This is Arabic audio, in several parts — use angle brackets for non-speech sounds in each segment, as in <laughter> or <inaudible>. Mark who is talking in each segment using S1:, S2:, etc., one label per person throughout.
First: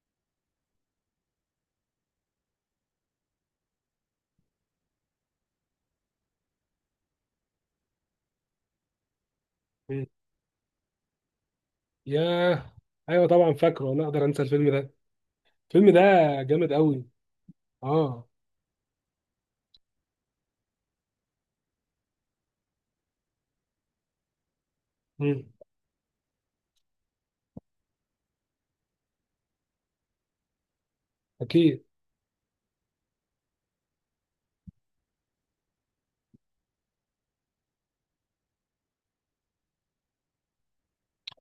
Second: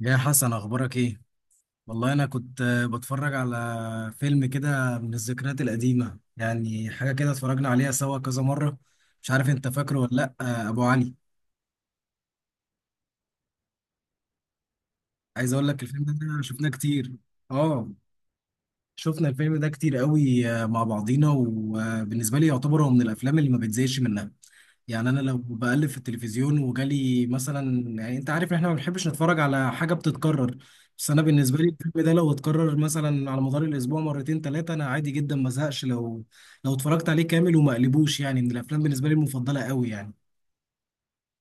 S1: يا حسن، اخبارك ايه؟ والله انا كنت بتفرج على فيلم كده من الذكريات القديمة، يعني حاجة كده اتفرجنا عليها سوا كذا مرة. مش عارف انت فاكره
S2: مم.
S1: ولا لا، ابو علي.
S2: ياه. ايوه، طبعا فاكره، انا اقدر انسى الفيلم ده؟
S1: عايز اقول لك
S2: الفيلم ده
S1: الفيلم ده شفناه
S2: جامد قوي.
S1: كتير. اه،
S2: اه.
S1: شفنا الفيلم ده كتير قوي مع بعضينا، وبالنسبة لي يعتبر هو من الافلام اللي ما بتزهقش منها. يعني انا لو
S2: مم.
S1: بقلب في التلفزيون وجالي مثلا، يعني انت عارف ان احنا ما بنحبش نتفرج على حاجه بتتكرر. بس انا بالنسبه لي
S2: اكيد.
S1: الفيلم ده لو اتكرر مثلا على مدار الاسبوع مرتين ثلاثه، انا عادي جدا ما زهقش، لو اتفرجت عليه كامل وما قلبوش. يعني من الافلام بالنسبه لي المفضله قوي يعني.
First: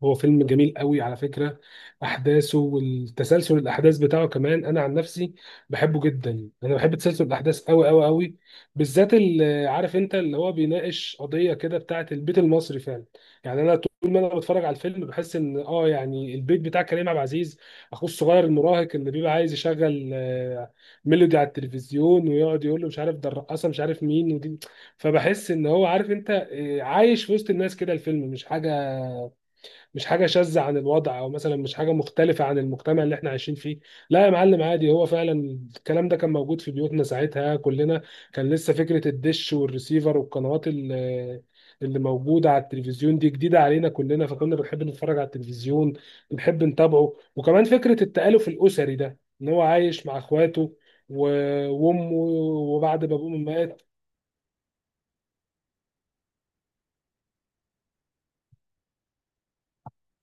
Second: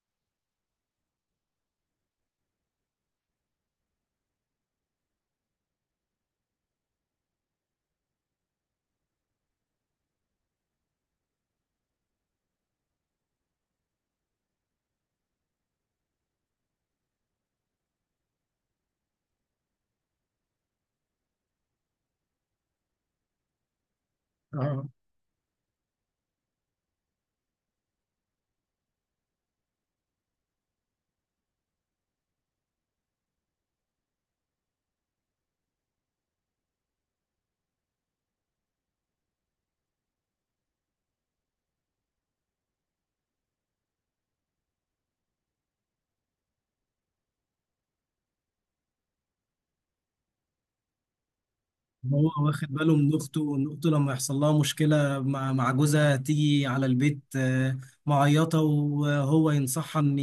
S2: هو فيلم جميل قوي على فكرة. أحداثه والتسلسل الأحداث بتاعه، كمان أنا عن نفسي بحبه جدا. أنا بحب تسلسل الأحداث قوي قوي قوي، بالذات اللي عارف أنت اللي هو بيناقش قضية كده بتاعة البيت المصري فعلا. يعني أنا طول ما أنا بتفرج على الفيلم بحس إن يعني البيت بتاع كريم عبد العزيز، أخوه الصغير المراهق اللي بيبقى عايز يشغل ميلودي على التلفزيون، ويقعد يقول له مش عارف ده الرقاصة، مش عارف مين ودي.
S1: اه،
S2: فبحس إن هو عارف أنت، عايش في وسط الناس كده، الفيلم مش حاجة مش حاجه شاذه عن الوضع، او مثلا مش حاجه مختلفه عن المجتمع اللي احنا عايشين فيه. لا يا معلم، عادي، هو فعلا الكلام ده كان موجود في بيوتنا ساعتها كلنا. كان لسه فكره الدش والريسيفر والقنوات اللي موجوده على التلفزيون دي جديده علينا كلنا، فكنا بنحب نتفرج على التلفزيون، بنحب نتابعه. وكمان فكره التآلف الاسري ده، ان هو عايش مع اخواته
S1: إن
S2: وامه
S1: هو واخد باله
S2: وبعد
S1: من
S2: ما ابوه
S1: اخته، وان
S2: مات.
S1: اخته لما يحصل لها مشكله مع جوزها تيجي على البيت معيطه، وهو ينصحها ان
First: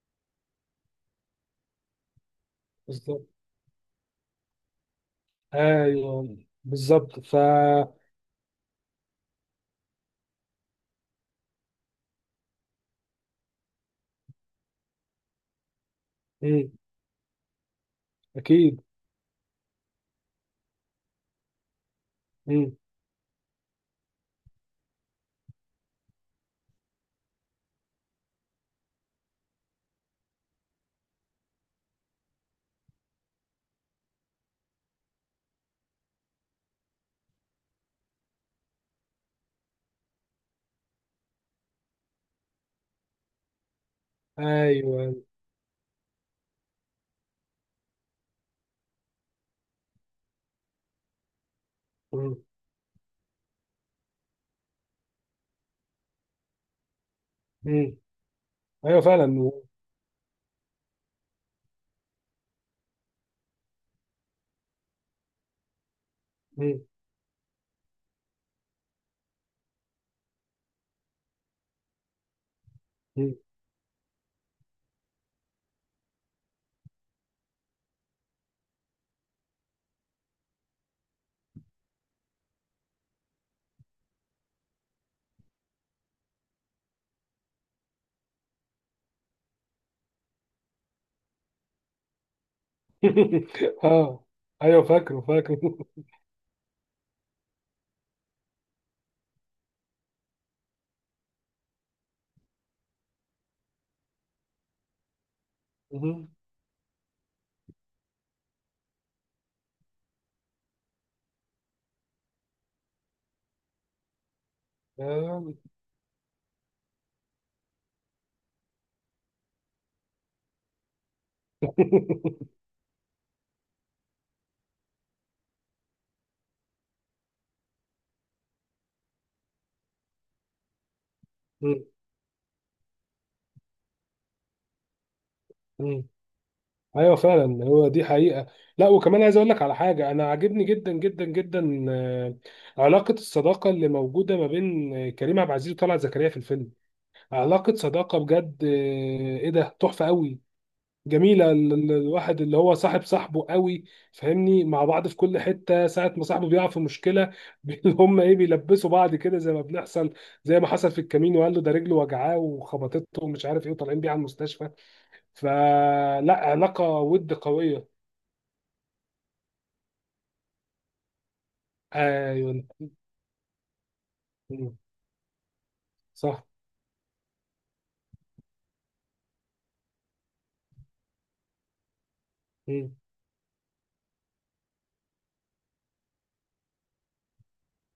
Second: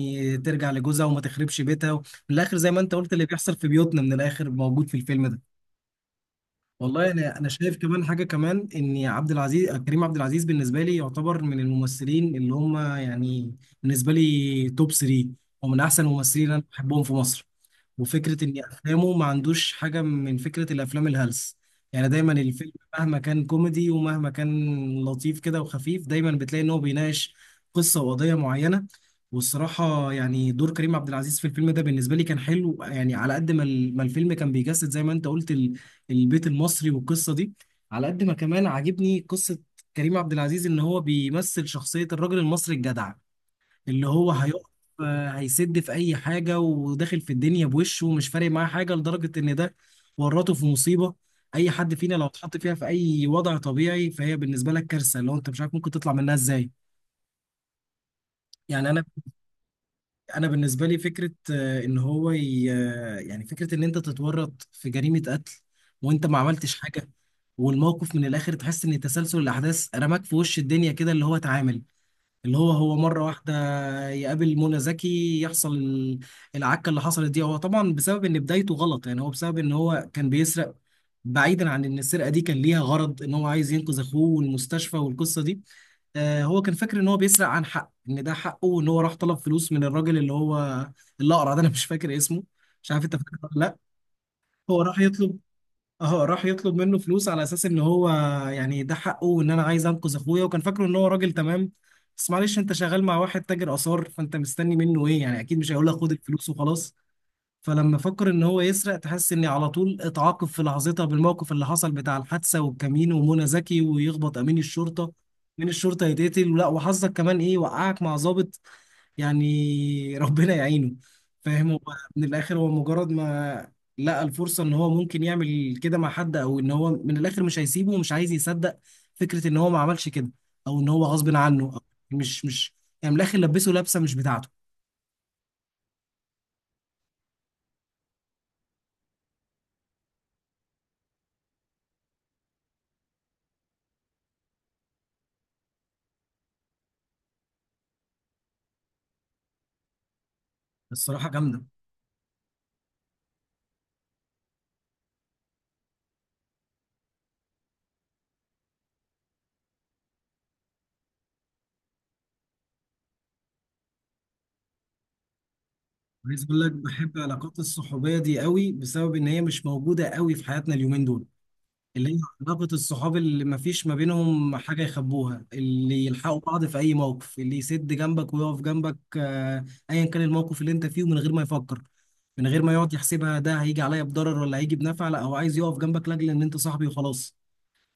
S1: ترجع لجوزها وما تخربش بيتها. من الاخر زي ما انت قلت، اللي
S2: بالظبط.
S1: بيحصل في بيوتنا من الاخر موجود في الفيلم ده.
S2: ايوه.
S1: والله
S2: بالظبط.
S1: انا شايف كمان حاجه كمان، ان عبد العزيز كريم عبد العزيز بالنسبه لي يعتبر من الممثلين اللي هم يعني بالنسبه لي توب 3، ومن احسن الممثلين اللي انا
S2: مم.
S1: بحبهم في مصر. وفكره ان
S2: اكيد.
S1: افلامه ما عندوش حاجه من فكره الافلام الهلس. يعني دايما الفيلم
S2: مم.
S1: مهما كان كوميدي ومهما كان لطيف كده وخفيف، دايما بتلاقي ان هو بيناقش قصه وقضيه معينه. والصراحه يعني دور كريم عبد العزيز في الفيلم ده بالنسبه لي كان حلو. يعني على قد ما ما الفيلم كان بيجسد زي ما انت قلت البيت المصري والقصه دي، على قد ما كمان عاجبني قصه كريم عبد العزيز ان هو بيمثل شخصيه الراجل المصري الجدع، اللي هو هيقف
S2: ايوه.
S1: هيسد في اي حاجه، وداخل في الدنيا بوشه ومش فارق معاه حاجه، لدرجه ان ده ورطه في مصيبه. اي حد فينا لو
S2: مم.
S1: اتحط فيها في اي وضع طبيعي، فهي بالنسبه لك كارثه، اللي هو انت مش عارف ممكن تطلع منها ازاي.
S2: مم.
S1: يعني
S2: ايوه
S1: انا
S2: فعلا. مم.
S1: انا بالنسبه لي فكره ان هو يعني فكره ان انت تتورط في جريمه قتل وانت ما عملتش حاجه. والموقف من الاخر تحس ان تسلسل الاحداث رماك في وش الدنيا كده، اللي هو اتعامل، اللي هو مرة
S2: مم.
S1: واحدة يقابل منى زكي يحصل العكة اللي حصلت دي. هو طبعا بسبب ان بدايته غلط، يعني هو بسبب ان هو كان بيسرق. بعيدا عن ان السرقة دي كان ليها غرض، ان هو عايز ينقذ اخوه والمستشفى والقصة دي. هو كان فاكر ان هو بيسرق عن حق، ان ده حقه، وان هو راح طلب فلوس من الراجل اللي هو الاقرع ده. انا مش فاكر اسمه، مش عارف انت فاكر ولا لا.
S2: <laughs> اه،
S1: هو
S2: ايوه،
S1: راح
S2: فاكره
S1: يطلب
S2: فاكره.
S1: اه راح يطلب منه فلوس على اساس ان هو يعني ده حقه، وان انا عايز انقذ اخويا، وكان فاكره ان هو راجل تمام. بس معلش، انت شغال مع واحد تاجر اثار، فانت مستني منه ايه؟ يعني اكيد مش هيقول لك خد
S2: مم.
S1: الفلوس وخلاص. فلما فكر ان هو يسرق، تحس اني على طول اتعاقب في لحظتها بالموقف اللي حصل بتاع الحادثه والكمين ومنى زكي ويخبط امين الشرطه.
S2: آه.
S1: امين الشرطه يتقتل، لا وحظك كمان ايه، وقعك مع ضابط. يعني <laughs> ربنا يعينه. فاهم. هو من
S2: <laughs>
S1: الاخر، هو مجرد ما لقى الفرصه ان هو ممكن يعمل كده مع حد، او ان هو من الاخر مش هيسيبه، ومش عايز يصدق فكره ان هو ما عملش كده، او ان هو غصب عنه، أو
S2: مم.
S1: مش، يعني من الاخر لبسه لبسه مش بتاعته.
S2: مم. ايوه فعلا، هو دي حقيقه. لا، وكمان عايز اقول لك على حاجه، انا عاجبني جدا جدا جدا علاقه الصداقه اللي موجوده ما بين كريم عبد العزيز وطلعت زكريا في الفيلم. علاقه صداقه بجد. ايه ده، تحفه قوي.
S1: الصراحه
S2: جميلة
S1: جامده.
S2: الواحد اللي هو صاحب صاحبه قوي، فاهمني، مع بعض في كل حتة. ساعة ما صاحبه بيقع في مشكلة <laughs> اللي هم ايه، بيلبسوا بعض كده زي ما بنحصل، زي ما حصل في الكمين وقال له ده رجله وجعاه وخبطته ومش عارف ايه وطالعين بيه على المستشفى. فلا،
S1: عايز اقول لك،
S2: علاقة
S1: بحب
S2: ود
S1: العلاقات
S2: قوية.
S1: الصحوبيه دي قوي بسبب ان هي مش موجوده قوي في حياتنا اليومين دول. اللي هي
S2: ايوه.
S1: علاقه الصحاب اللي ما فيش ما بينهم
S2: مم.
S1: حاجه يخبوها، اللي يلحقوا
S2: صح.
S1: بعض في اي موقف، اللي يسد جنبك ويقف جنبك، ايا كان الموقف اللي انت فيه، من غير ما يفكر، من غير ما يقعد
S2: مم.
S1: يحسبها ده هيجي عليا بضرر ولا هيجي بنفع. لا، هو عايز يقف جنبك لاجل ان انت صاحبي وخلاص.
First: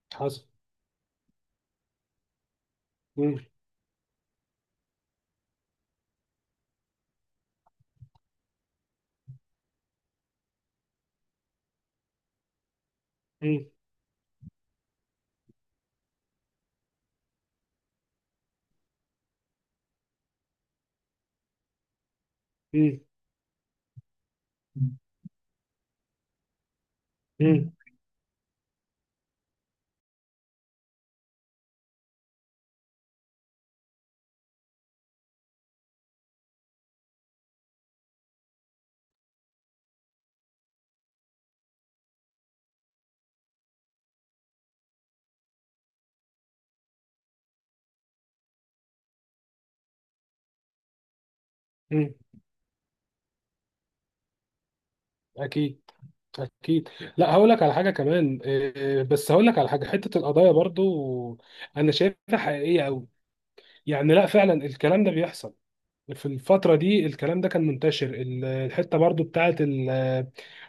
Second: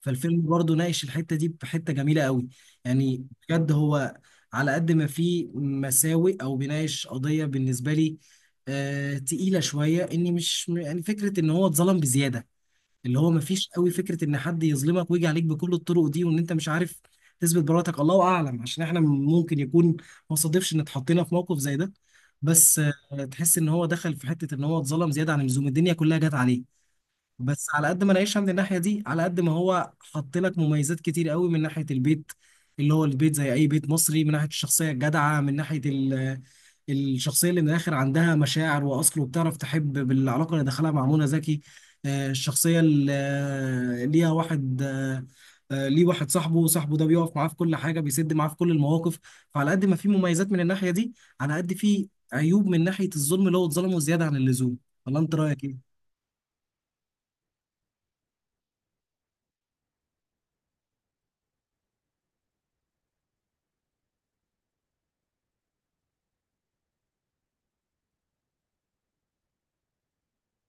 S1: فالفيلم
S2: حصل.
S1: برضه ناقش الحتة دي بحتة جميلة قوي. يعني
S2: مم.
S1: بجد هو على قد ما فيه مساوئ أو بيناقش قضية بالنسبة لي تقيلة شوية، إني مش يعني فكرة إن هو اتظلم بزيادة. اللي هو
S2: مم.
S1: مفيش قوي فكرة إن حد يظلمك ويجي عليك بكل الطرق دي، وإن أنت مش عارف تثبت براءتك. الله أعلم، عشان إحنا ممكن يكون ما صادفش إن اتحطينا في موقف زي ده. بس
S2: مم.
S1: تحس إن هو دخل في حتة إن هو اتظلم زيادة عن اللزوم، الدنيا كلها جت عليه. بس
S2: مم.
S1: على قد ما نعيشها من الناحية دي، على قد ما هو حط لك مميزات كتير قوي: من ناحية البيت اللي هو البيت زي أي بيت مصري، من ناحية الشخصية الجدعة، من ناحية الشخصية اللي من الآخر عندها مشاعر وأصل وبتعرف تحب بالعلاقة اللي دخلها مع منى زكي، الشخصية اللي ليه واحد صاحبه صاحبه ده بيقف معاه في كل حاجة، بيسد معاه في كل المواقف. فعلى قد ما في مميزات من الناحية دي، على قد في
S2: مم.
S1: عيوب من ناحية الظلم اللي هو اتظلمه زيادة عن اللزوم. ولا أنت رأيك
S2: اكيد،
S1: إيه؟
S2: اكيد. لا، هقول لك على حاجه كمان إيه، بس هقول لك على حاجه، حته القضايا برضو انا شايفها حقيقيه قوي. يعني لا، فعلا الكلام ده بيحصل. في الفترة دي الكلام ده كان منتشر، الحتة برضو بتاعت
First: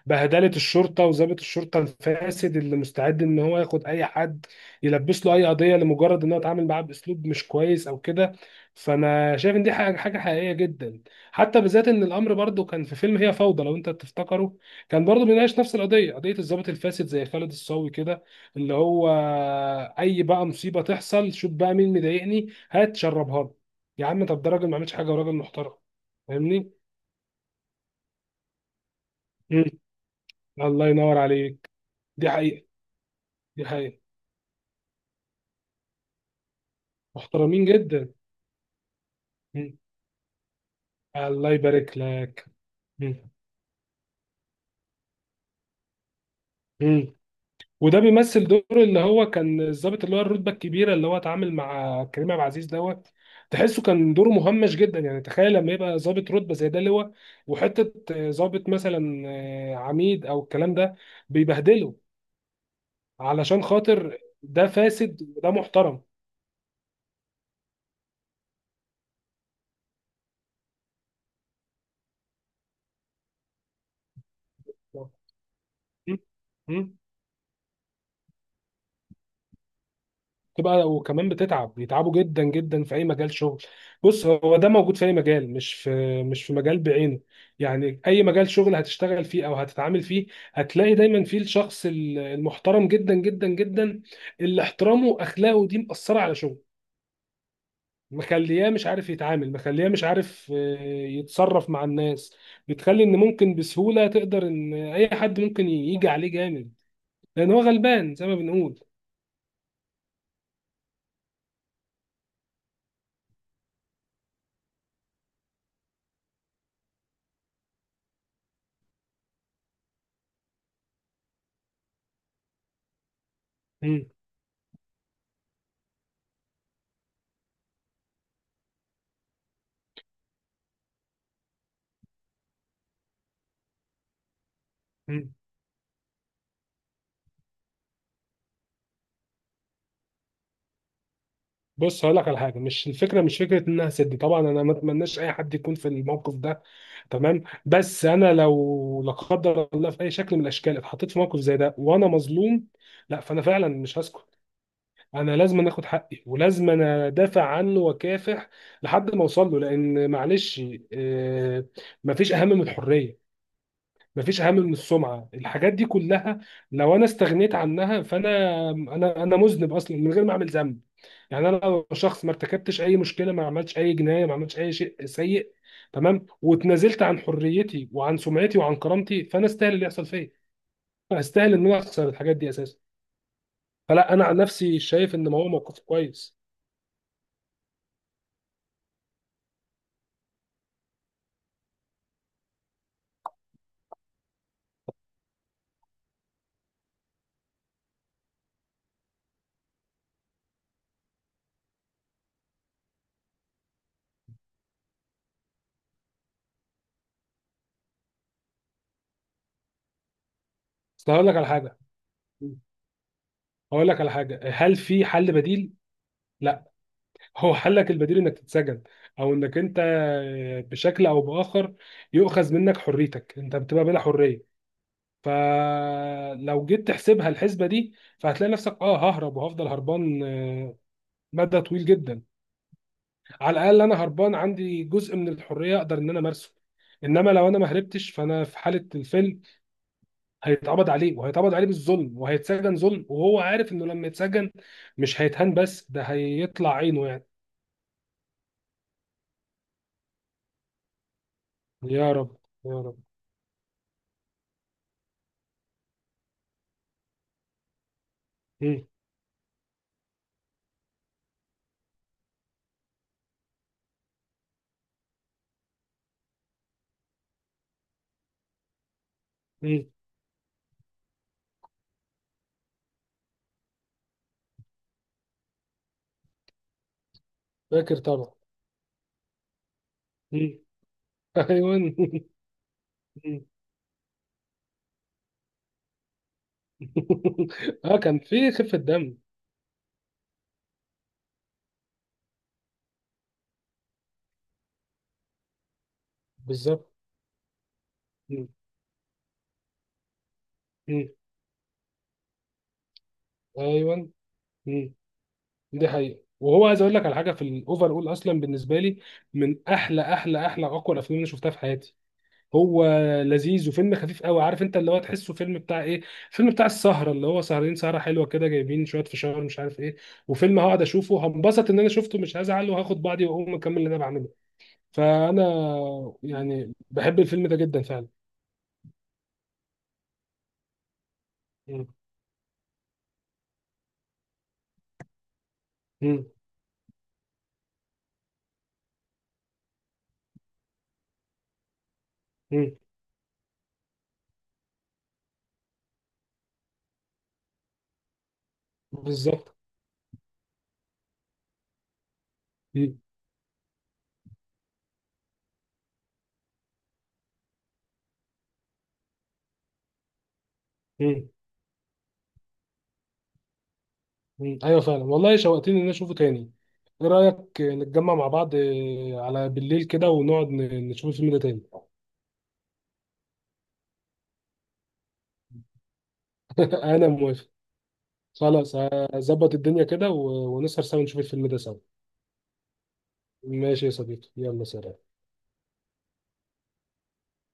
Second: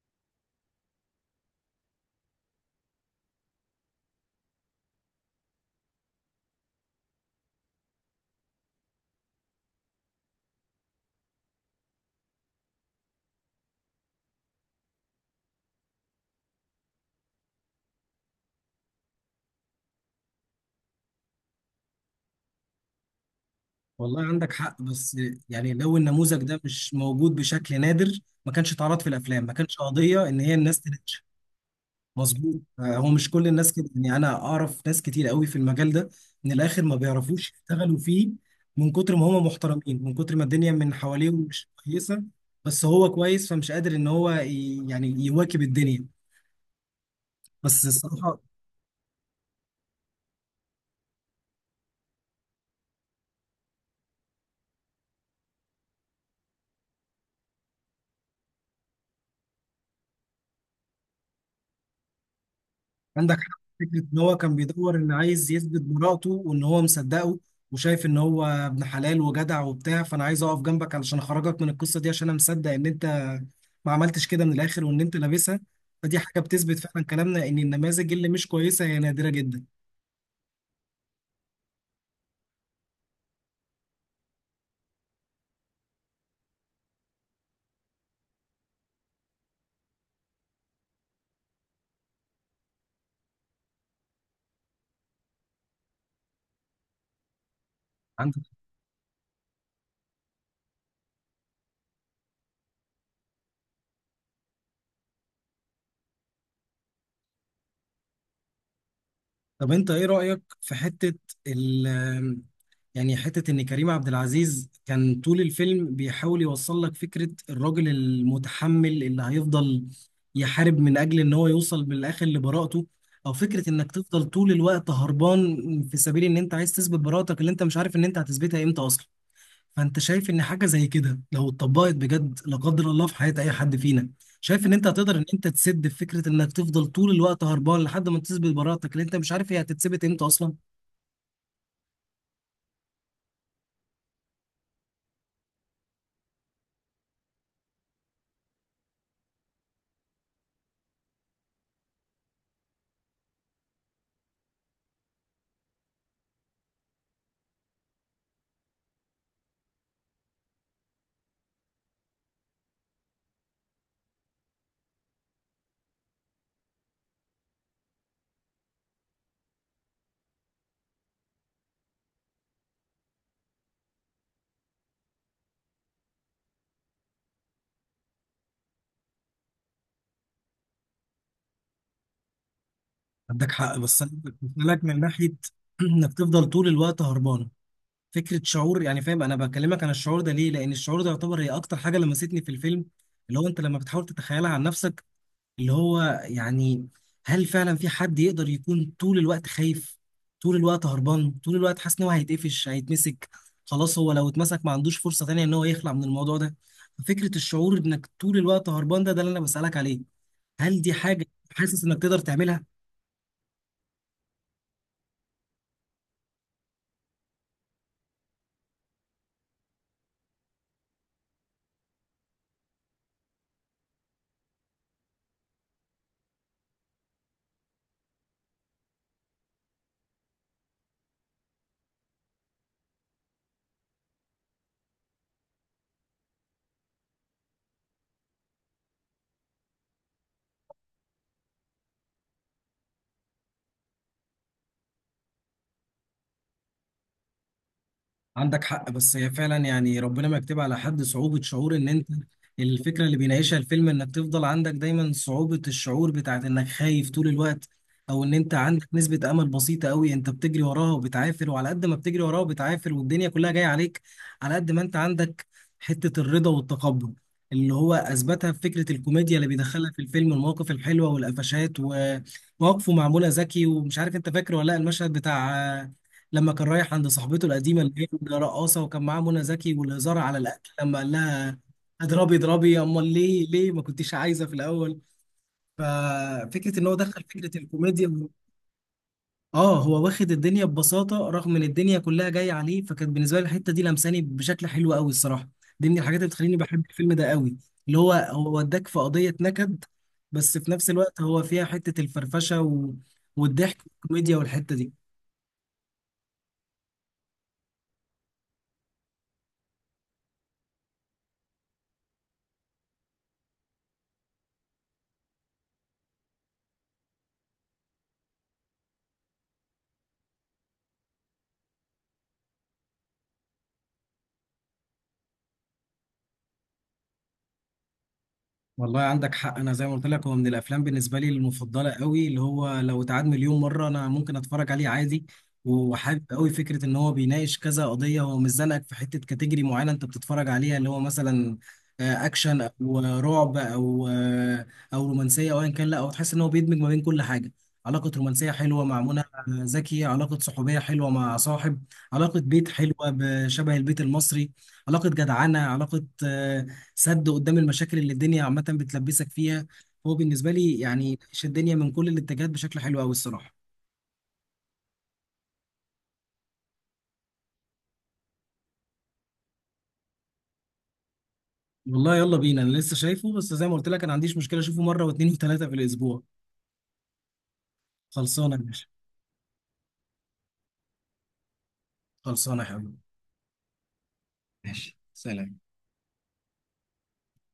S2: بهدلة الشرطة، وضابط الشرطة الفاسد اللي مستعد ان هو ياخد اي حد يلبس له اي قضية لمجرد ان هو اتعامل معاه باسلوب مش كويس او كده. فانا شايف ان دي حاجة حقيقية جدا، حتى بالذات ان الامر برضو كان في فيلم هي فوضى لو انت تفتكره، كان برضو بيناقش نفس القضية، قضية الضابط الفاسد زي خالد الصاوي كده، اللي هو اي بقى مصيبة تحصل شوف بقى مين مضايقني هات شربها. يا
S1: والله
S2: عم طب ده
S1: عندك
S2: راجل ما
S1: حق،
S2: عملش حاجه
S1: بس
S2: وراجل
S1: يعني
S2: محترم.
S1: لو النموذج ده
S2: فاهمني.
S1: مش موجود بشكل نادر، ما كانش اتعرض في الافلام، ما
S2: مم.
S1: كانش قضيه ان هي الناس
S2: الله ينور
S1: تنتشر.
S2: عليك. دي
S1: مظبوط.
S2: حقيقه،
S1: هو مش كل
S2: دي
S1: الناس كده،
S2: حقيقه.
S1: يعني انا اعرف ناس كتير قوي في المجال ده من الاخر ما بيعرفوش
S2: محترمين
S1: يشتغلوا
S2: جدا.
S1: فيه، من كتر ما هم
S2: مم.
S1: محترمين، من كتر ما الدنيا من حواليهم
S2: الله
S1: مش
S2: يبارك
S1: كويسه.
S2: لك.
S1: بس هو
S2: مم.
S1: كويس فمش قادر ان هو يعني يواكب الدنيا.
S2: مم.
S1: بس
S2: وده
S1: الصراحه،
S2: بيمثل دور اللي هو كان الضابط اللي هو الرتبه الكبيره اللي هو اتعامل مع كريم عبد العزيز دوت. تحسه كان دوره مهمش جدا، يعني تخيل لما يبقى ضابط رتبه زي ده اللي هو وحته، ضابط مثلا عميد او الكلام ده، بيبهدله
S1: عندك حق
S2: علشان
S1: في فكرة إن
S2: خاطر
S1: هو كان
S2: ده
S1: بيدور، إن
S2: فاسد
S1: عايز
S2: وده
S1: يثبت
S2: محترم.
S1: براءته، وإن هو مصدقه، وشايف إن هو ابن حلال وجدع وبتاع. فأنا عايز أقف جنبك علشان أخرجك من القصة دي، عشان أنا مصدق إن أنت ما عملتش كده من الآخر وإن أنت لابسها.
S2: مم.
S1: فدي حاجة بتثبت
S2: مم.
S1: فعلا كلامنا إن النماذج اللي مش كويسة هي نادرة جدا.
S2: تبقى وكمان بتتعب، بيتعبوا جدا جدا في اي مجال شغل. بص، هو ده موجود في اي مجال، مش في مجال بعينه. يعني اي مجال شغل هتشتغل فيه او هتتعامل فيه، هتلاقي دايما فيه الشخص المحترم جدا جدا جدا، اللي احترامه واخلاقه دي مأثرة على شغله،
S1: عندك.
S2: مخلياه مش عارف يتعامل، مخلياه مش عارف يتصرف مع الناس، بتخلي ان ممكن بسهولة تقدر ان اي حد ممكن يجي عليه جامد لان هو غلبان زي ما بنقول.
S1: طب أنت إيه رأيك في حتة ال- يعني حتة إن كريم عبد العزيز كان طول الفيلم بيحاول يوصل لك فكرة الراجل المتحمل اللي هيفضل يحارب من أجل إن هو يوصل بالآخر لبراءته، أو فكرة إنك تفضل طول الوقت هربان في سبيل إن أنت عايز تثبت براءتك اللي أنت مش عارف إن أنت هتثبتها إمتى أصلا؟ فأنت شايف إن حاجة زي كده لو اتطبقت بجد لا قدر الله في حياة أي حد فينا، شايف إن أنت هتقدر إن
S2: مم.
S1: أنت تسد في فكرة إنك تفضل طول الوقت هربان لحد ما تثبت براءتك اللي أنت مش عارف هي هتتثبت إمتى أصلا؟
S2: بص، هقول لك على حاجه، مش الفكره، مش فكره ان انا هسد. طبعا انا ما اتمناش اي حد يكون في الموقف ده، تمام؟ بس انا لو لا قدر الله في اي شكل من الاشكال اتحطيت في موقف زي ده وانا مظلوم، لا، فانا فعلا مش هسكت. انا لازم اخد حقي، ولازم انا ادافع عنه واكافح لحد ما اوصل له، لان معلش آه، مفيش اهم من الحريه، مفيش اهم من السمعه، الحاجات دي كلها لو انا استغنيت عنها فانا انا انا مذنب اصلا من غير ما اعمل ذنب. يعني انا لو شخص ما ارتكبتش اي مشكله، ما عملتش اي جنايه، ما عملتش اي شيء سيء، تمام، واتنازلت عن حريتي وعن سمعتي وعن كرامتي، فانا استاهل اللي يحصل فيا، استاهل ان انا اخسر الحاجات دي اساسا.
S1: عندك حق، بس انا
S2: فلا، انا
S1: قلت
S2: عن نفسي
S1: لك من
S2: شايف ان
S1: ناحيه
S2: هو موقف
S1: <clears throat> انك
S2: كويس.
S1: تفضل طول الوقت هربان، فكره شعور. يعني فاهم انا بكلمك عن الشعور ده ليه، لان الشعور ده يعتبر هي اكتر حاجه لمستني في الفيلم. اللي هو انت لما بتحاول تتخيلها عن نفسك، اللي هو يعني هل فعلا في حد يقدر يكون طول الوقت خايف، طول الوقت هربان، طول الوقت حاسس ان هو هيتقفش هيتمسك؟ خلاص، هو لو اتمسك ما عندوش فرصه تانية ان هو يخلع من الموضوع ده. فكره الشعور انك طول الوقت هربان ده اللي انا بسالك عليه. هل دي
S2: بس
S1: حاجه
S2: هقول لك على حاجه،
S1: حاسس انك تقدر تعملها؟
S2: هقول لك على حاجه، هل في حل بديل؟ لا. هو حلك البديل انك تتسجن، او انك انت بشكل او باخر يؤخذ منك حريتك، انت بتبقى بلا حريه. فلو جيت تحسبها الحسبه دي، فهتلاقي نفسك، اه ههرب وهفضل هربان مدى طويل جدا. على الاقل انا هربان عندي جزء من الحريه اقدر ان انا امارسه. انما لو انا ما هربتش، فانا في حاله الفيلم هيتقبض عليه، وهيتقبض عليه بالظلم، وهيتسجن ظلم، وهو عارف انه لما يتسجن مش هيتهان بس ده هيطلع عينه يعني.
S1: عندك حق، بس هي فعلا يعني ربنا ما يكتب على حد صعوبة شعور ان انت.
S2: يا رب. يا رب.
S1: الفكرة اللي بيناقشها الفيلم انك تفضل عندك دايما صعوبة الشعور بتاعت انك خايف طول الوقت، او ان انت
S2: مم.
S1: عندك نسبة امل بسيطة قوي انت بتجري وراها وبتعافر، وعلى قد ما بتجري وراها وبتعافر والدنيا كلها جاية عليك، على قد ما انت عندك حتة الرضا والتقبل، اللي هو اثبتها في فكرة الكوميديا اللي
S2: مم.
S1: بيدخلها في الفيلم، المواقف الحلوة والقفشات ومواقفه معمولة ذكي، ومش عارف انت فاكر ولا لا المشهد بتاع لما كان رايح عند صاحبته القديمه
S2: فاكر
S1: اللي هي
S2: طبعا.
S1: رقاصه وكان معاه منى زكي، والهزار على
S2: مم.
S1: الاكل لما قال
S2: <laughs>
S1: لها:
S2: ايوه
S1: اضربي
S2: <laughs>
S1: اضربي، امال ليه ليه ما كنتيش عايزه في الاول. ففكره ان هو دخل فكره
S2: اه، كان
S1: الكوميديا.
S2: في خفه دم.
S1: اه، هو واخد الدنيا ببساطه رغم ان الدنيا كلها جايه عليه، فكانت بالنسبه لي الحته دي لمساني بشكل حلو قوي الصراحه. دي من الحاجات اللي بتخليني بحب
S2: بالظبط.
S1: الفيلم ده قوي، اللي هو
S2: مم.
S1: وداك في قضيه نكد، بس في نفس
S2: مم.
S1: الوقت هو فيها حته الفرفشه والضحك
S2: ايوه.
S1: والكوميديا والحته دي.
S2: مم. دي حقيقة. وهو عايز اقول لك على حاجة، في الاوفر اول اصلا بالنسبة لي، من احلى احلى احلى اقوى الافلام اللي شفتها في حياتي، هو لذيذ وفيلم خفيف قوي. عارف انت اللي هو تحسه فيلم بتاع ايه؟ فيلم بتاع السهرة، اللي هو سهرين سهرة حلوة كده، جايبين شوية فشار مش عارف ايه، وفيلم هقعد اشوفه هنبسط ان انا شفته، مش هزعل، وهاخد بعضي واقوم اكمل اللي انا بعمله. فانا يعني بحب الفيلم ده جدا فعلا.
S1: والله عندك حق، انا زي ما قلت لك هو من الافلام بالنسبه لي
S2: مم.
S1: المفضله قوي، اللي هو لو اتعاد مليون مره انا ممكن اتفرج عليه عادي. وحابب
S2: مم.
S1: قوي فكره ان هو بيناقش كذا قضيه، هو مش زنقك في حته كاتيجوري معينه انت بتتفرج عليها، اللي هو مثلا اكشن
S2: مم.
S1: او رعب او رومانسيه او ايا كان. لا، هو تحس ان هو بيدمج ما بين كل حاجه: علاقة رومانسية حلوة مع منى
S2: بالظبط.
S1: زكي، علاقة صحوبية حلوة مع صاحب، علاقة بيت حلوة
S2: مم.
S1: بشبه البيت المصري، علاقة جدعنة، علاقة سد قدام المشاكل اللي الدنيا عامة بتلبسك فيها. هو بالنسبة لي يعني
S2: مم.
S1: ناقش الدنيا من كل الاتجاهات بشكل حلو قوي الصراحة.
S2: مم. ايوه فعلا، والله شوقتني ان انا اشوفه تاني. ايه رايك نتجمع مع بعض على بالليل كده ونقعد نشوف الفيلم ده تاني؟
S1: والله يلا بينا، انا لسه شايفه، بس زي ما قلت لك انا ما عنديش مشكلة اشوفه مرة واثنين وثلاثة في الاسبوع.
S2: <laughs> انا موافق.
S1: خلصانة يا
S2: خلاص،
S1: باشا.
S2: هظبط الدنيا كده ونسهر سوا نشوف الفيلم ده سوا.
S1: خلصانة يا حبيبي.
S2: ماشي يا صديقي، يلا سلام.
S1: ماشي، سلام.